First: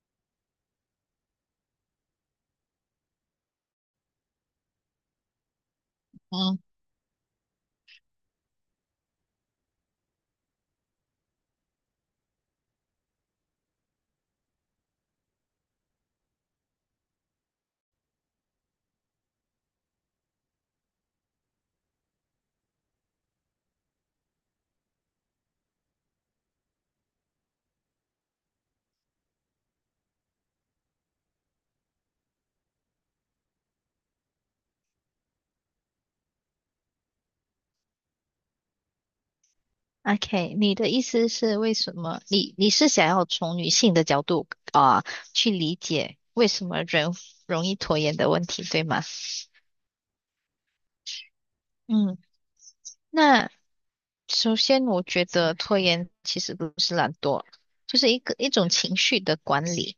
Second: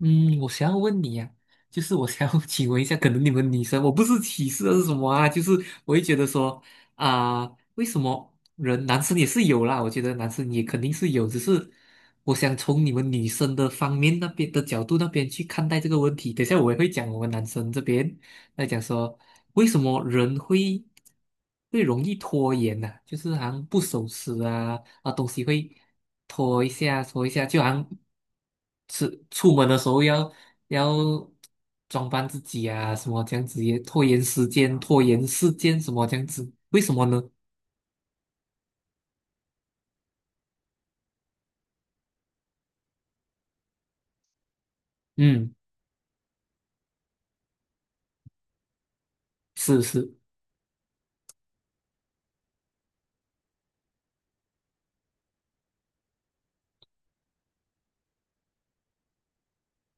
嗯，我想要问你呀，就是我想要 请问一下。可能你们女生，我不是歧视还是什么啊，就是我会觉得嗯说啊，为什么人男生也是有啦，我觉得男生也肯定是有，只是我想从你们女生的方面那边的角度那边去看待这个问题。等一下我也会讲我们男生这边，在讲说为什么人会容易拖延呢，就是好像不守时啊，东西会拖一下拖一下，就好像是出门的时候要装扮自己啊，什么这样子也拖延时间，拖延时间什么这样子，为什么呢？，OK，你的意思是为什么？你是想要从女性的角度啊，去嗯，理解为什么人容易拖延的问题，对吗？是是，嗯，那首先我觉得拖延其实不是懒惰，就是一种情绪的管理。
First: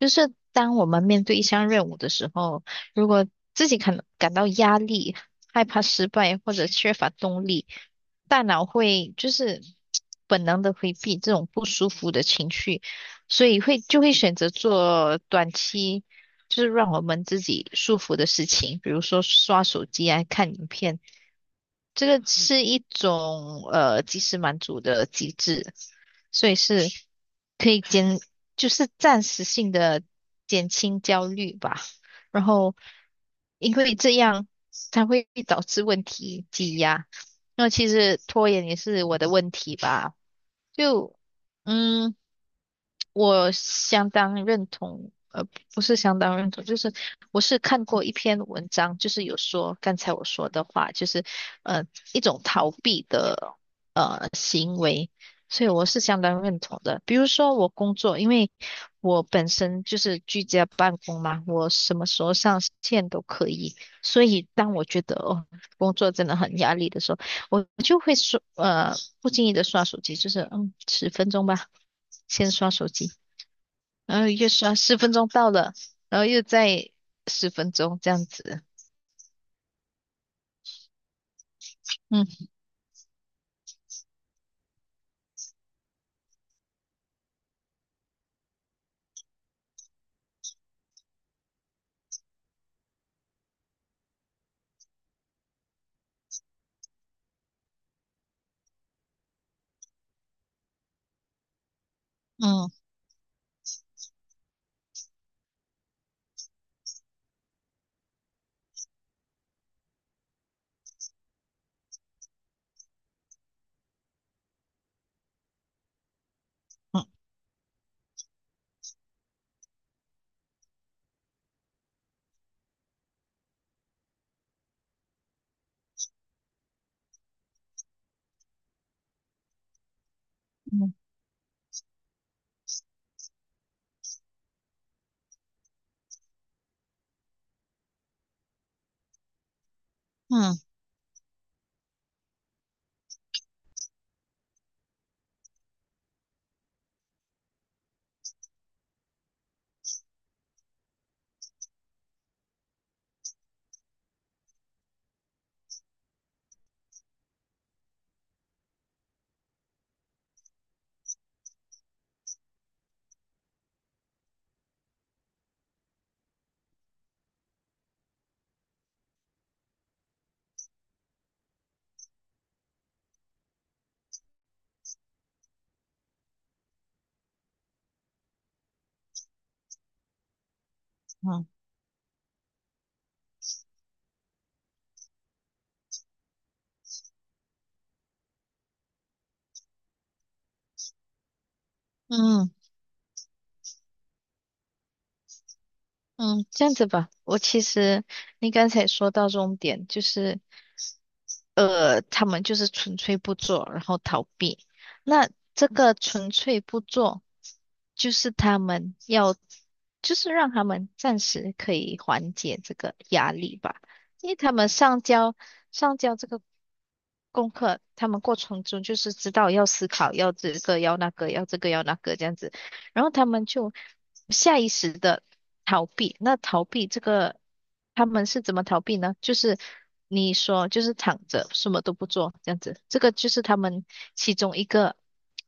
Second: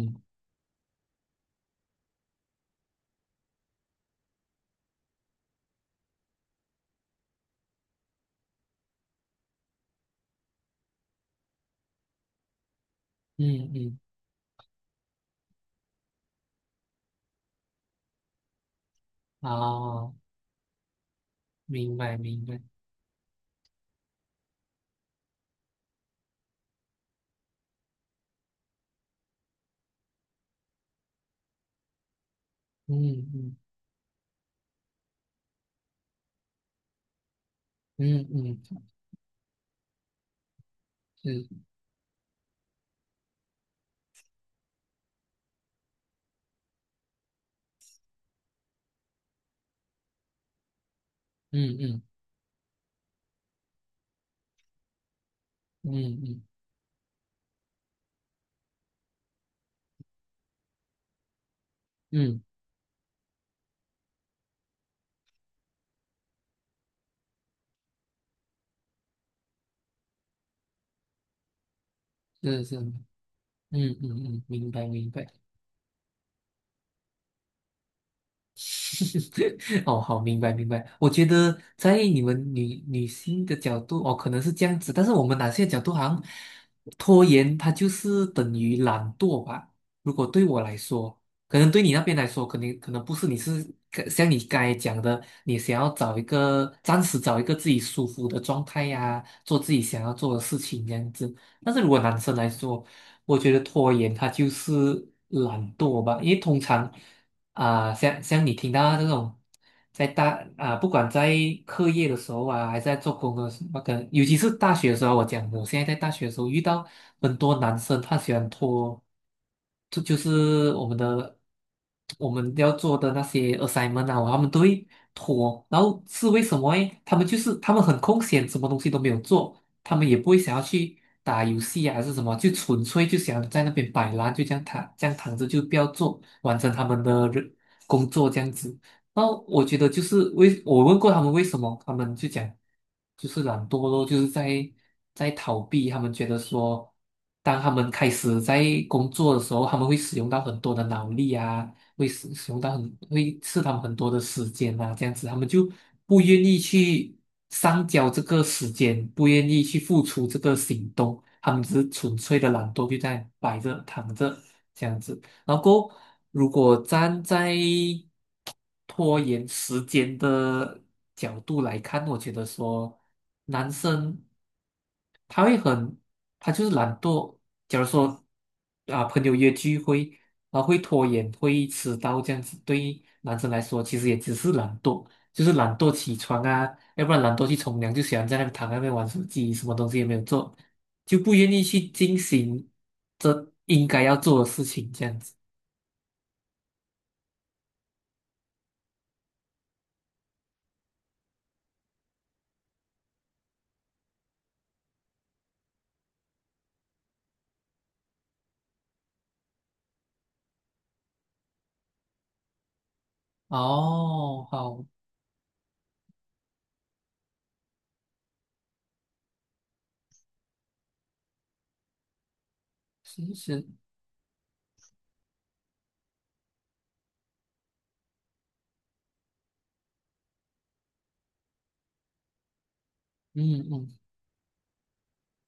就是当我们面对一项任务的时候，如果自己感到压力、害怕失败或者缺乏动力，大脑会就是本能的回避这种不舒服的情绪，所以嗯会嗯，就会选择做短期就是让我们自己舒服的事情，比如说刷手机哦，啊、看影片，明这白个明白，是一种及时满足的机制。所以是可以减，就是暂时性的减轻焦虑吧。然后，嗯嗯因为这样它会导致问题积压。那其实嗯拖嗯，延也是我的问题吧，就是，嗯。我相当认同，不是相当认同，就是我是看过一篇文章，就是有说刚才我说的话，就是嗯呃嗯一种逃避的行为，所以我嗯是相当嗯认同的。比如说我工作，因为我本身就是居家办公嘛，我什么时候嗯，上线都可以，所以当我觉得哦工作真的很压力的时候，我就会说不经意的刷手机，就是十分钟吧，先是刷是。手机。嗯然嗯后嗯，又明说白十明分钟白。到了，然后又再十分钟这样子。哦，好，明白明白。我觉得在你嗯们女性的角度，哦，可能是这样子，但是我们男性的角度好像拖延，它就是等于懒惰吧。如果对我来说，可能对你那边来说，可能不是，你是像你刚才讲的，你想要找一个暂时找一个自己舒服的状态呀，做自己想要做的事情这样子。但是如果男生来嗯说，我觉得拖延它就是懒惰吧，因为通常。啊，像你听到这种，在大啊，不管在课业的时候啊，还是在做工的时候，那个，尤其是大学的时候，我讲我现在在大学的时候遇到嗯很多男生，他喜欢拖，这就是我们要做的那些 assignment 啊，他们都会拖，然后是为什么诶？他们很空闲，什么东西都没有做，他们也不会想要嗯去打游戏啊，还是什么，就纯粹就想在那边摆烂，就这样躺，这样躺着就不要做，完成他们的工作这样子。然后我觉得就是嗯为我问过他们为什么，他们就讲就是懒惰咯，就是在逃避。他们觉得说，当他们开始在工作的时候，他们会使用到很多的脑力啊，会使使用到很会吃他们很多的时间啊，这样子他们就不愿意去上交这个时间，不愿意去付出这个行动，他们只是纯粹的懒惰，就在摆着躺着这样子。然后过后如果站在拖延时间的角度来看，我觉得说男生他会很，他就是懒惰。假如说啊，朋友约聚会啊，会拖延，嗯会迟到这样子，对于男生来说，其实也只是懒惰，就是懒惰起床啊，要不然懒惰去冲凉，就喜欢在那边躺在那边玩手机，什么东西也没有做，就不愿意去进嗯行这应该要做的事情，这样子。嗯，嗯这样子吧。我其实你刚才说到重点，就是他们就是纯粹不做，然后逃避。那这个纯粹不做，就是他们要，就是让他们暂时可以缓解这个压力吧，因为哦，他们好，上交这个功课，他们过程中就是知道要思考，要这个要那个，要这个要那个这样子。然后他是们是，就下意识的逃避。那逃避这个，他们是怎么逃避呢？就是你说，就是躺着，什么都不做，这样子，这个就是他嗯们嗯。其中一个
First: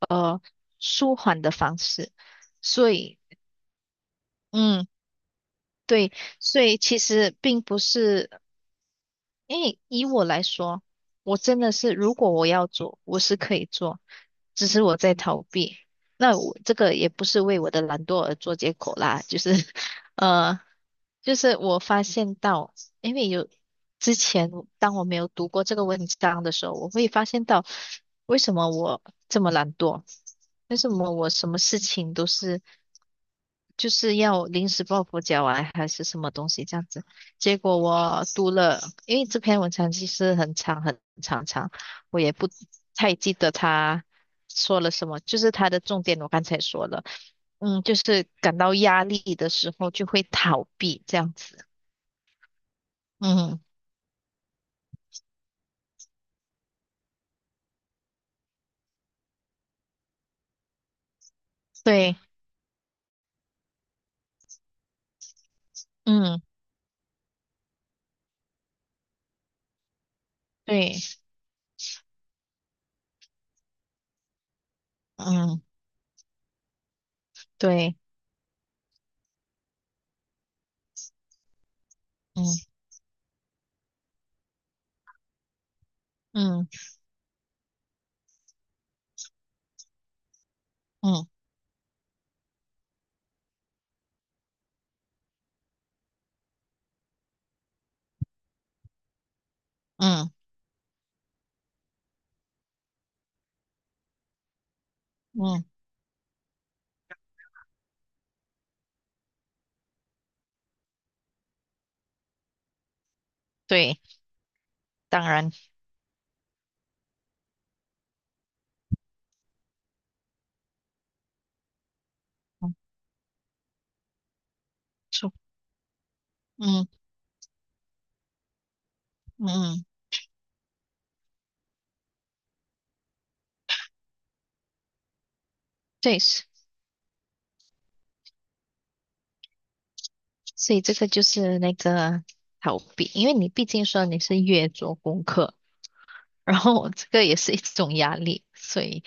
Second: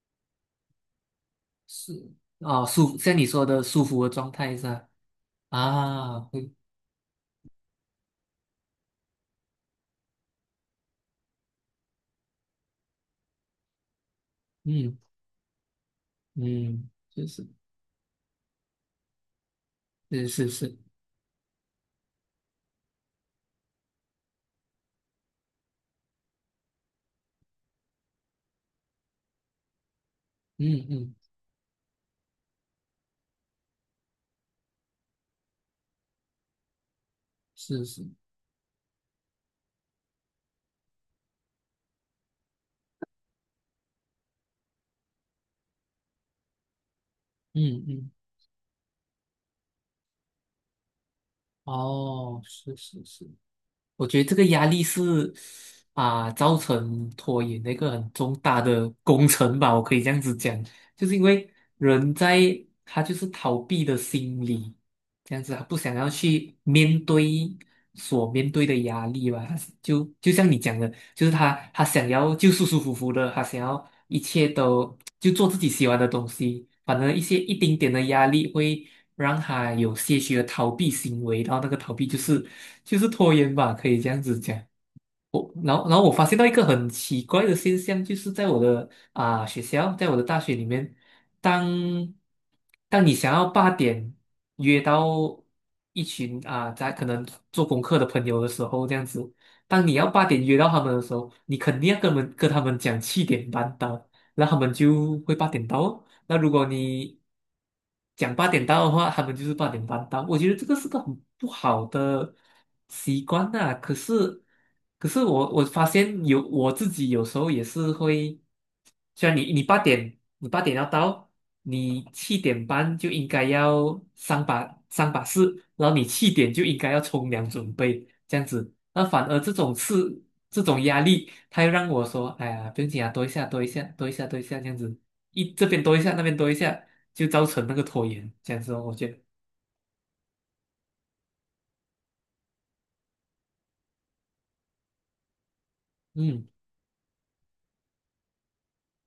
呃舒缓的方是式。啊，所像以，你说的舒服的状态是嗯，吧对，啊，会，所以其实并不是。因为以我来说，我真的是，如果我要做，我是可以做，只是嗯我在逃避。那我这嗯，个也不就是是为我的懒惰而做借口啦，就是，是是呃，是，就是我发现到，因为有之前当我没有读过这个文章的时候，我会发现到为什么我这么懒惰，为嗯什么嗯我什么事情都是。就是要临时抱佛脚啊，还是什么东西这样子。结果是是，我读了，因为这篇文章其实很长很长，我也不太记得他说了什么，就是他的重点我刚才说了，嗯，嗯就嗯，是感到压力的时候就会逃避这样子。哦，是是是。嗯，我觉得这个压力是啊，造成拖延的一个很重大的工程吧，我可以这样子讲，就是因为人对，在他就是逃避的心理，这样子他不想要嗯，去面对所面对的压力吧，他是就像你讲的，对，就是他想要就舒舒服服的，他想要一切都就做自嗯，己喜欢的东西，反正一丁点对，的压力会让他有些许的逃避行为，然后那个逃避就嗯，是拖延吧，可以这样子讲。我然后我发现到一个嗯，很奇怪的现象，就是在我的学校，在我的大学里面，嗯，当当你想要八点约到一群啊，在可能做功课的朋友的时候，这样子，当你要八嗯，点约到他们的时候，你肯定要跟他们讲七点半到，然后他们就会八嗯，点到哦。那如果你讲八点到的话，他们就是8点半到。我觉得这个是个很不好的习惯呐，可对，是，可是当我然，我发现有我自己有时候也是会，虽然你八点要到，你七点嗯，半就应该要上把错，式，然后你七点就应嗯，该要冲凉准备这样子。那反而嗯，这种嗯事这种压力，他又让我说，哎呀，不用紧啊，多一下多一下多一下多一下这样子。这边多一下，那对。边多一下，就造成那个拖延，这样子哦，我觉得。所以这个就是那个逃避，因为你毕竟说你是越做功课，嗯然后这个也是一种压力，所以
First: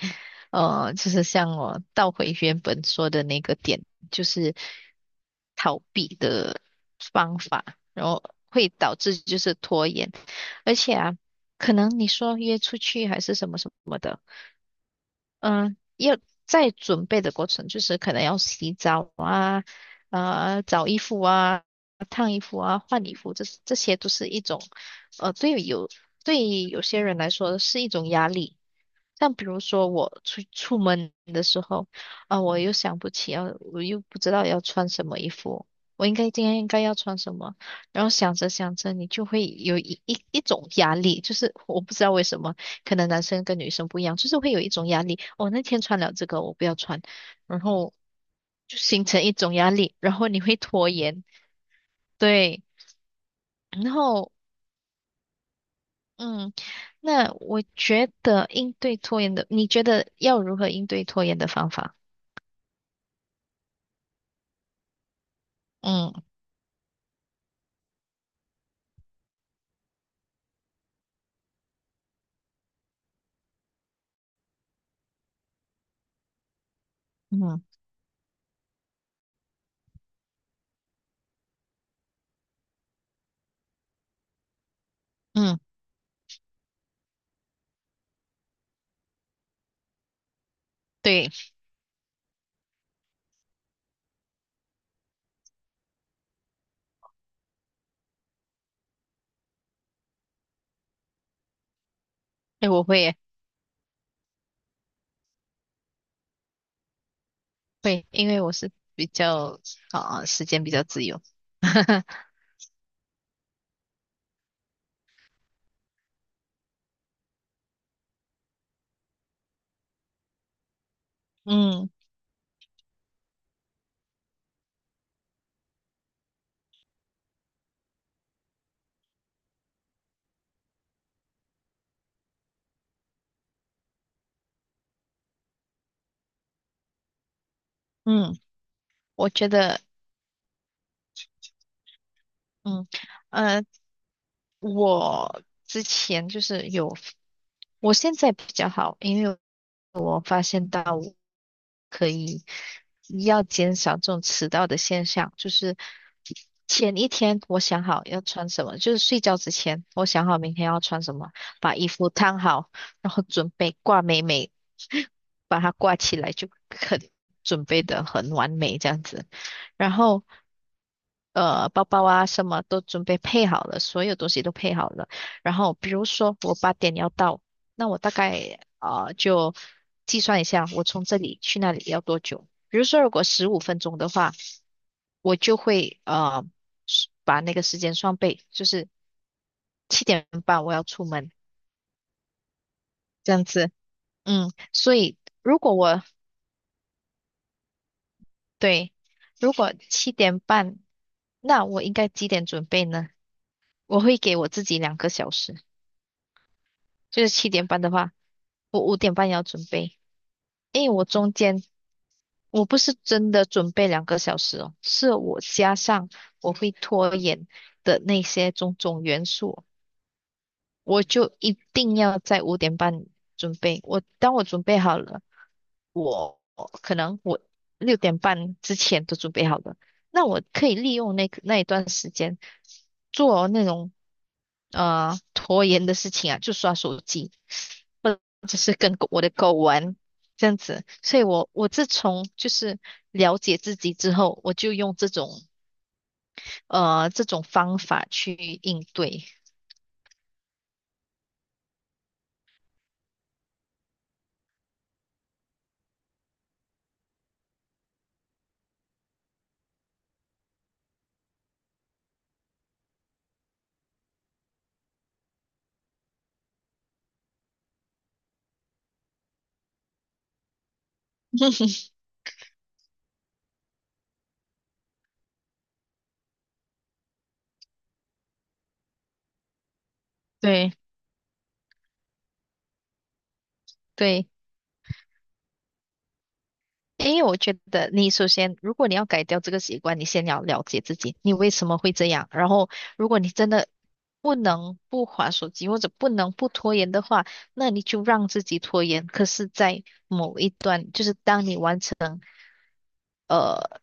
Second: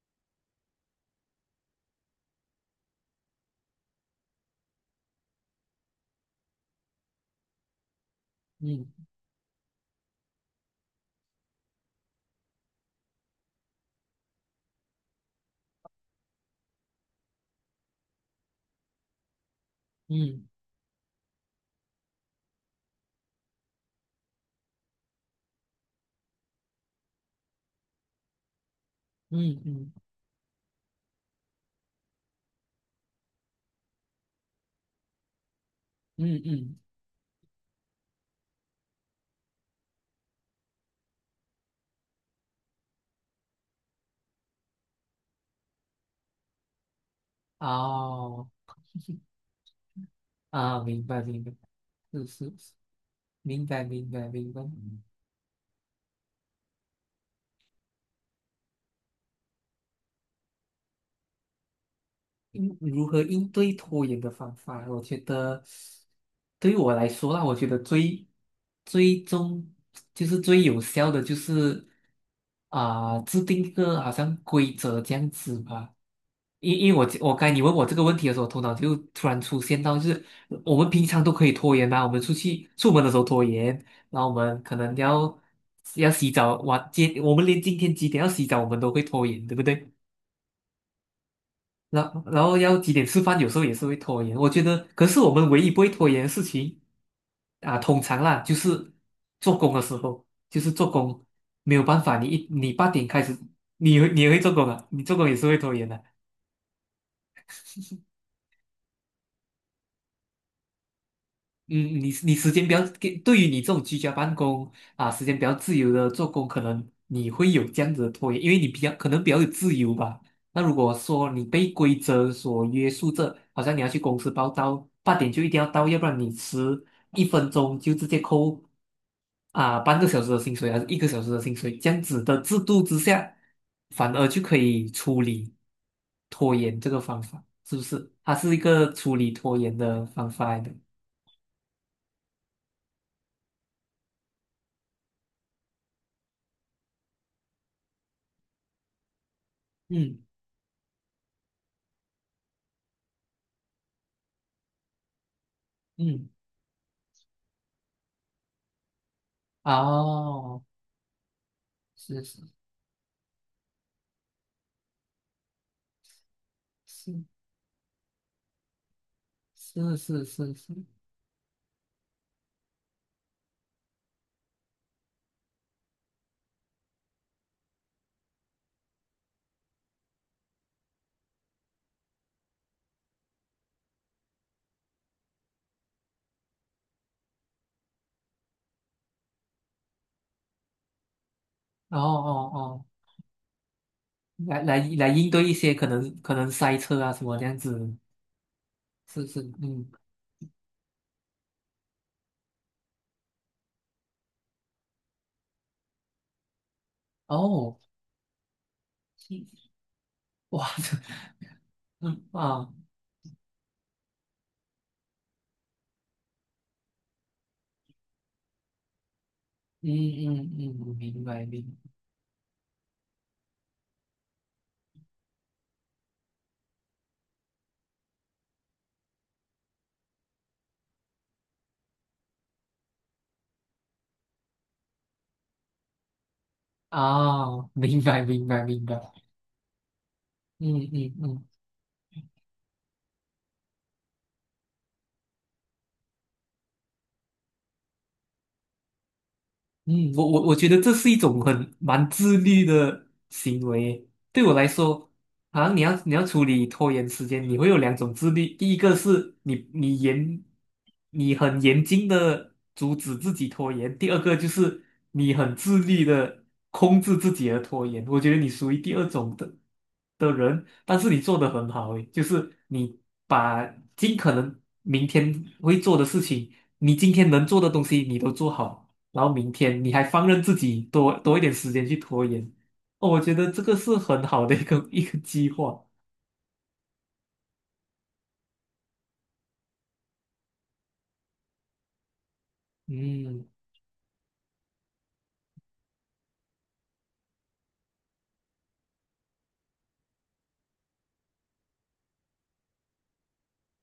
就是像我倒回原本说的那个点，就是逃避的方法，然后会导嗯致就是拖延，而且啊，可能你说约出去还是什么什么的。嗯，要在准备的过程，就是可能要洗澡嗯找衣服啊、烫衣服啊、换衣服，这些都是一种呃对有对有些人来说是一种压力。像比如嗯说嗯我出门的时候，啊、我又想不起要，我又不知道要穿什么衣服，我应该嗯今天应嗯，该要穿什么，然后想着想着，你就会有一种压力，就是我不知道为什么，可能男生跟女生不一样，就是会有一种压力。我、那天穿了这个，我不要穿，然后哦就形成一种压力，然后你会啊，拖明白延，明白，是是对，是，明白然明白后明白。嗯，那我觉得应对拖延的，你觉得要如何应对拖延的方法？如何应对拖延的方法，我觉得嗯对于我来说啦，我觉得最终就是最有效的就是啊，制定一个好像规则这样子吧。因为我该嗯你问我这个问题的时候，头脑就突然出现到，就是我们平常都可以拖延嘛，我们出去出门的时候拖延，然后我们可能要嗯，要洗澡，今我们连今天几点要洗澡我们都会拖延，对不对？对，然后要几点吃饭，有时候也是会拖延。我觉得，可是我们唯一不会拖延的事情啊，通常啦，就是做工的时候，就是做工没有办法，你一哎，你我八会点耶，开始，你也会做工啊，你做工也是会拖延的。会，因为我是比较啊、时间比较自由，嗯，你 你时间比较给，对于你这种居家办公啊，时间比较自由的做工，可能你会有这样子的拖延，因为你可能比较有自由吧。那如果说你被嗯规则所约束着，好像你要去公司报到，八点就一定要到，要不然你迟1分钟就直接扣啊半个小时的薪水，还是1个小时的薪水，这样子的制度之下，反而就可以处理拖延这个方法，是不是？它嗯，是一个处我理觉拖延得的方法来的。嗯呃，我之前就是有我现在比较好，因为我嗯发现到我可以要减少这种迟到的现象，就是嗯。前一天我想好要穿什么，就是睡觉之前我想好明哦，天要穿什么，把衣服是是烫好，然后准备挂美美，把它挂起来是准备的很完美这样子，然是是后。是是，包包啊，什么都准备配好了，所有东西都配好了。然后比如说我8点要到，那我大概啊、就计算一下，我从这里去那里要多久。比如说，如果15分钟的话，我就会是把那个时间双倍，就是七点半我要出门哦哦哦。这样子。嗯，来来所来以应对一如些果可我能可能塞车啊什么这样子，对，是是如果嗯，七点半，那我应该几点准备呢？我会给我自己两个小时，就是七点哦，半的话，我五点半要准备，哇，因为我这中间嗯我啊，不是真的准备两个小时哦，是我加上我会拖延的那些种种元素，嗯嗯嗯，嗯我明就白一明定要在五点半准备。当我准备好了，我可能我6点半之前都准备好了，那我可以利用那一段时间做那种拖延的事情啊，就刷手啊，机，哦明或白明者白是明跟狗白，我的狗玩这样嗯子。嗯所以嗯我自从就是了解自己之后，我就用这种方法去应对。嗯。我觉得这是一种很蛮自律的行为。对我来说，好像你要处理拖延时间，你会有两种自律。第一个是你很严谨的阻止自己拖延；第二个就是你很自律的控制自己的拖延。我觉得你属于第二种的人，但是你做的很好 诶，就是你把尽可能明天会做的事情，你今天能做的东西你都做好。然后明天你还放任自对己多一点时间去拖延，哦，我觉得这个是很对，好的一个 一个计划。因为我觉得你首先，如果你要改掉这个习惯，你先要了解自己，你为什么会这样。然后，如果你嗯，真的不能不划手机或者不能不拖延的话，那你就让自己拖延。可是，在某一，就是当你完成呃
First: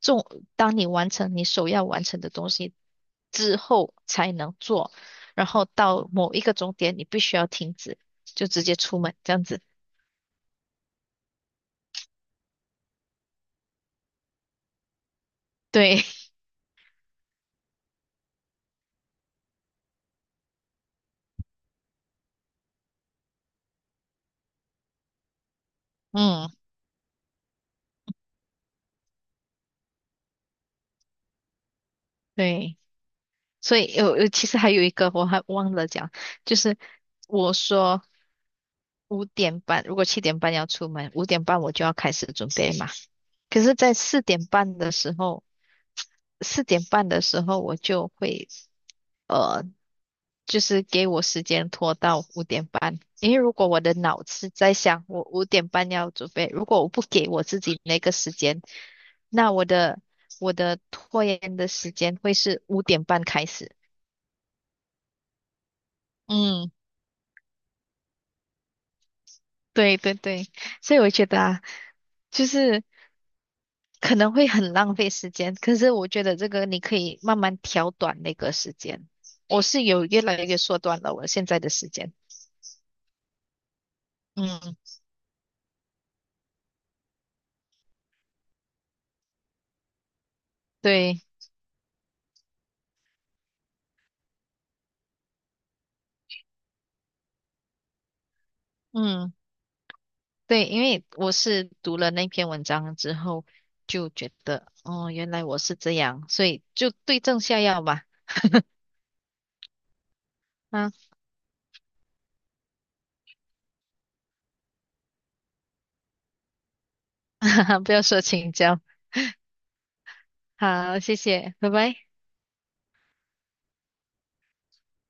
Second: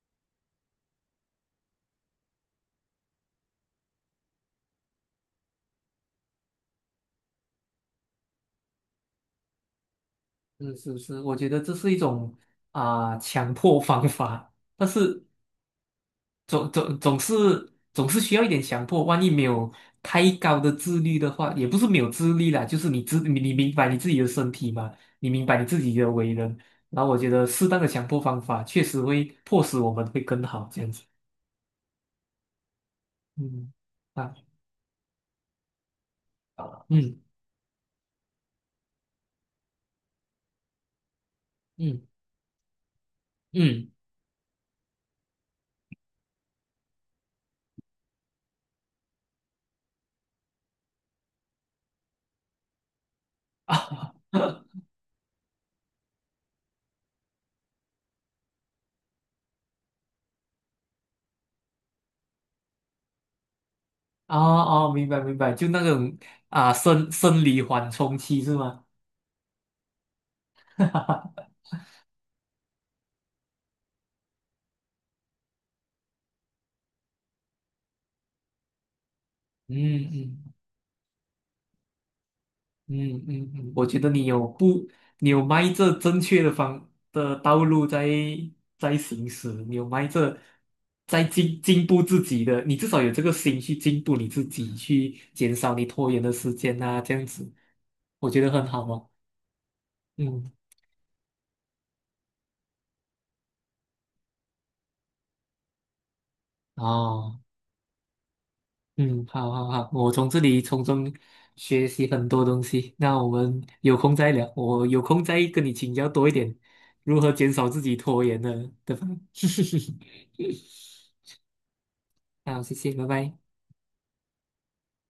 重，当你完成你首要完成的东西之后才能做，然后到某一个终点，你必须要停止，就直接出门这样子。是是是，我觉得这是一种啊，强迫方法，但是对，总是需要一点强迫，万一没有太高的自律的话，也不是没有自律啦，就是你明白你自己的身体嘛，你明白你自己的 为嗯，人，然后我觉得适当的强迫方法确实会迫使我们会更好这样子。对。嗯所以有，啊其实还有一个我还忘了讲，就是嗯我说五点半，如果七点半要出门，五点半我就要嗯。开始准备嘛。可是，嗯在四点半的时候我就会呃，就是给我时间拖到五点半，因为如果我的啊 脑子 在想我五点半要准备，如果我不给我自己那个时间，那我的拖延的时间会是五点半开始。哦哦，明白明白，就那种嗯。啊生理缓冲期是吗？对对对，所以我觉得 啊，就是可能会很浪费时间，可是我觉得这个你可以慢慢调短那个时间。我嗯是有越来嗯越缩短了我现在的时间。嗯嗯嗯，我觉得你有嗯，不，你有迈着正确的道路在行驶，你有迈着在对，进步自己的，你至少有这个心去进步你自己，去减少你拖延的时间呐，这样子，我觉得很好哦。嗯，嗯，对，因为我是读了那篇文章之后，就觉得哦，原来我是这样，所以就对症哦。下药吧。嗯，好好好，我从这里从啊，中学习很多东西。那我们有空再聊，我有空再跟你请教多一点，如何减少自 不己要说拖延请的教。的方。好，谢谢，拜拜。好，谢谢，拜拜。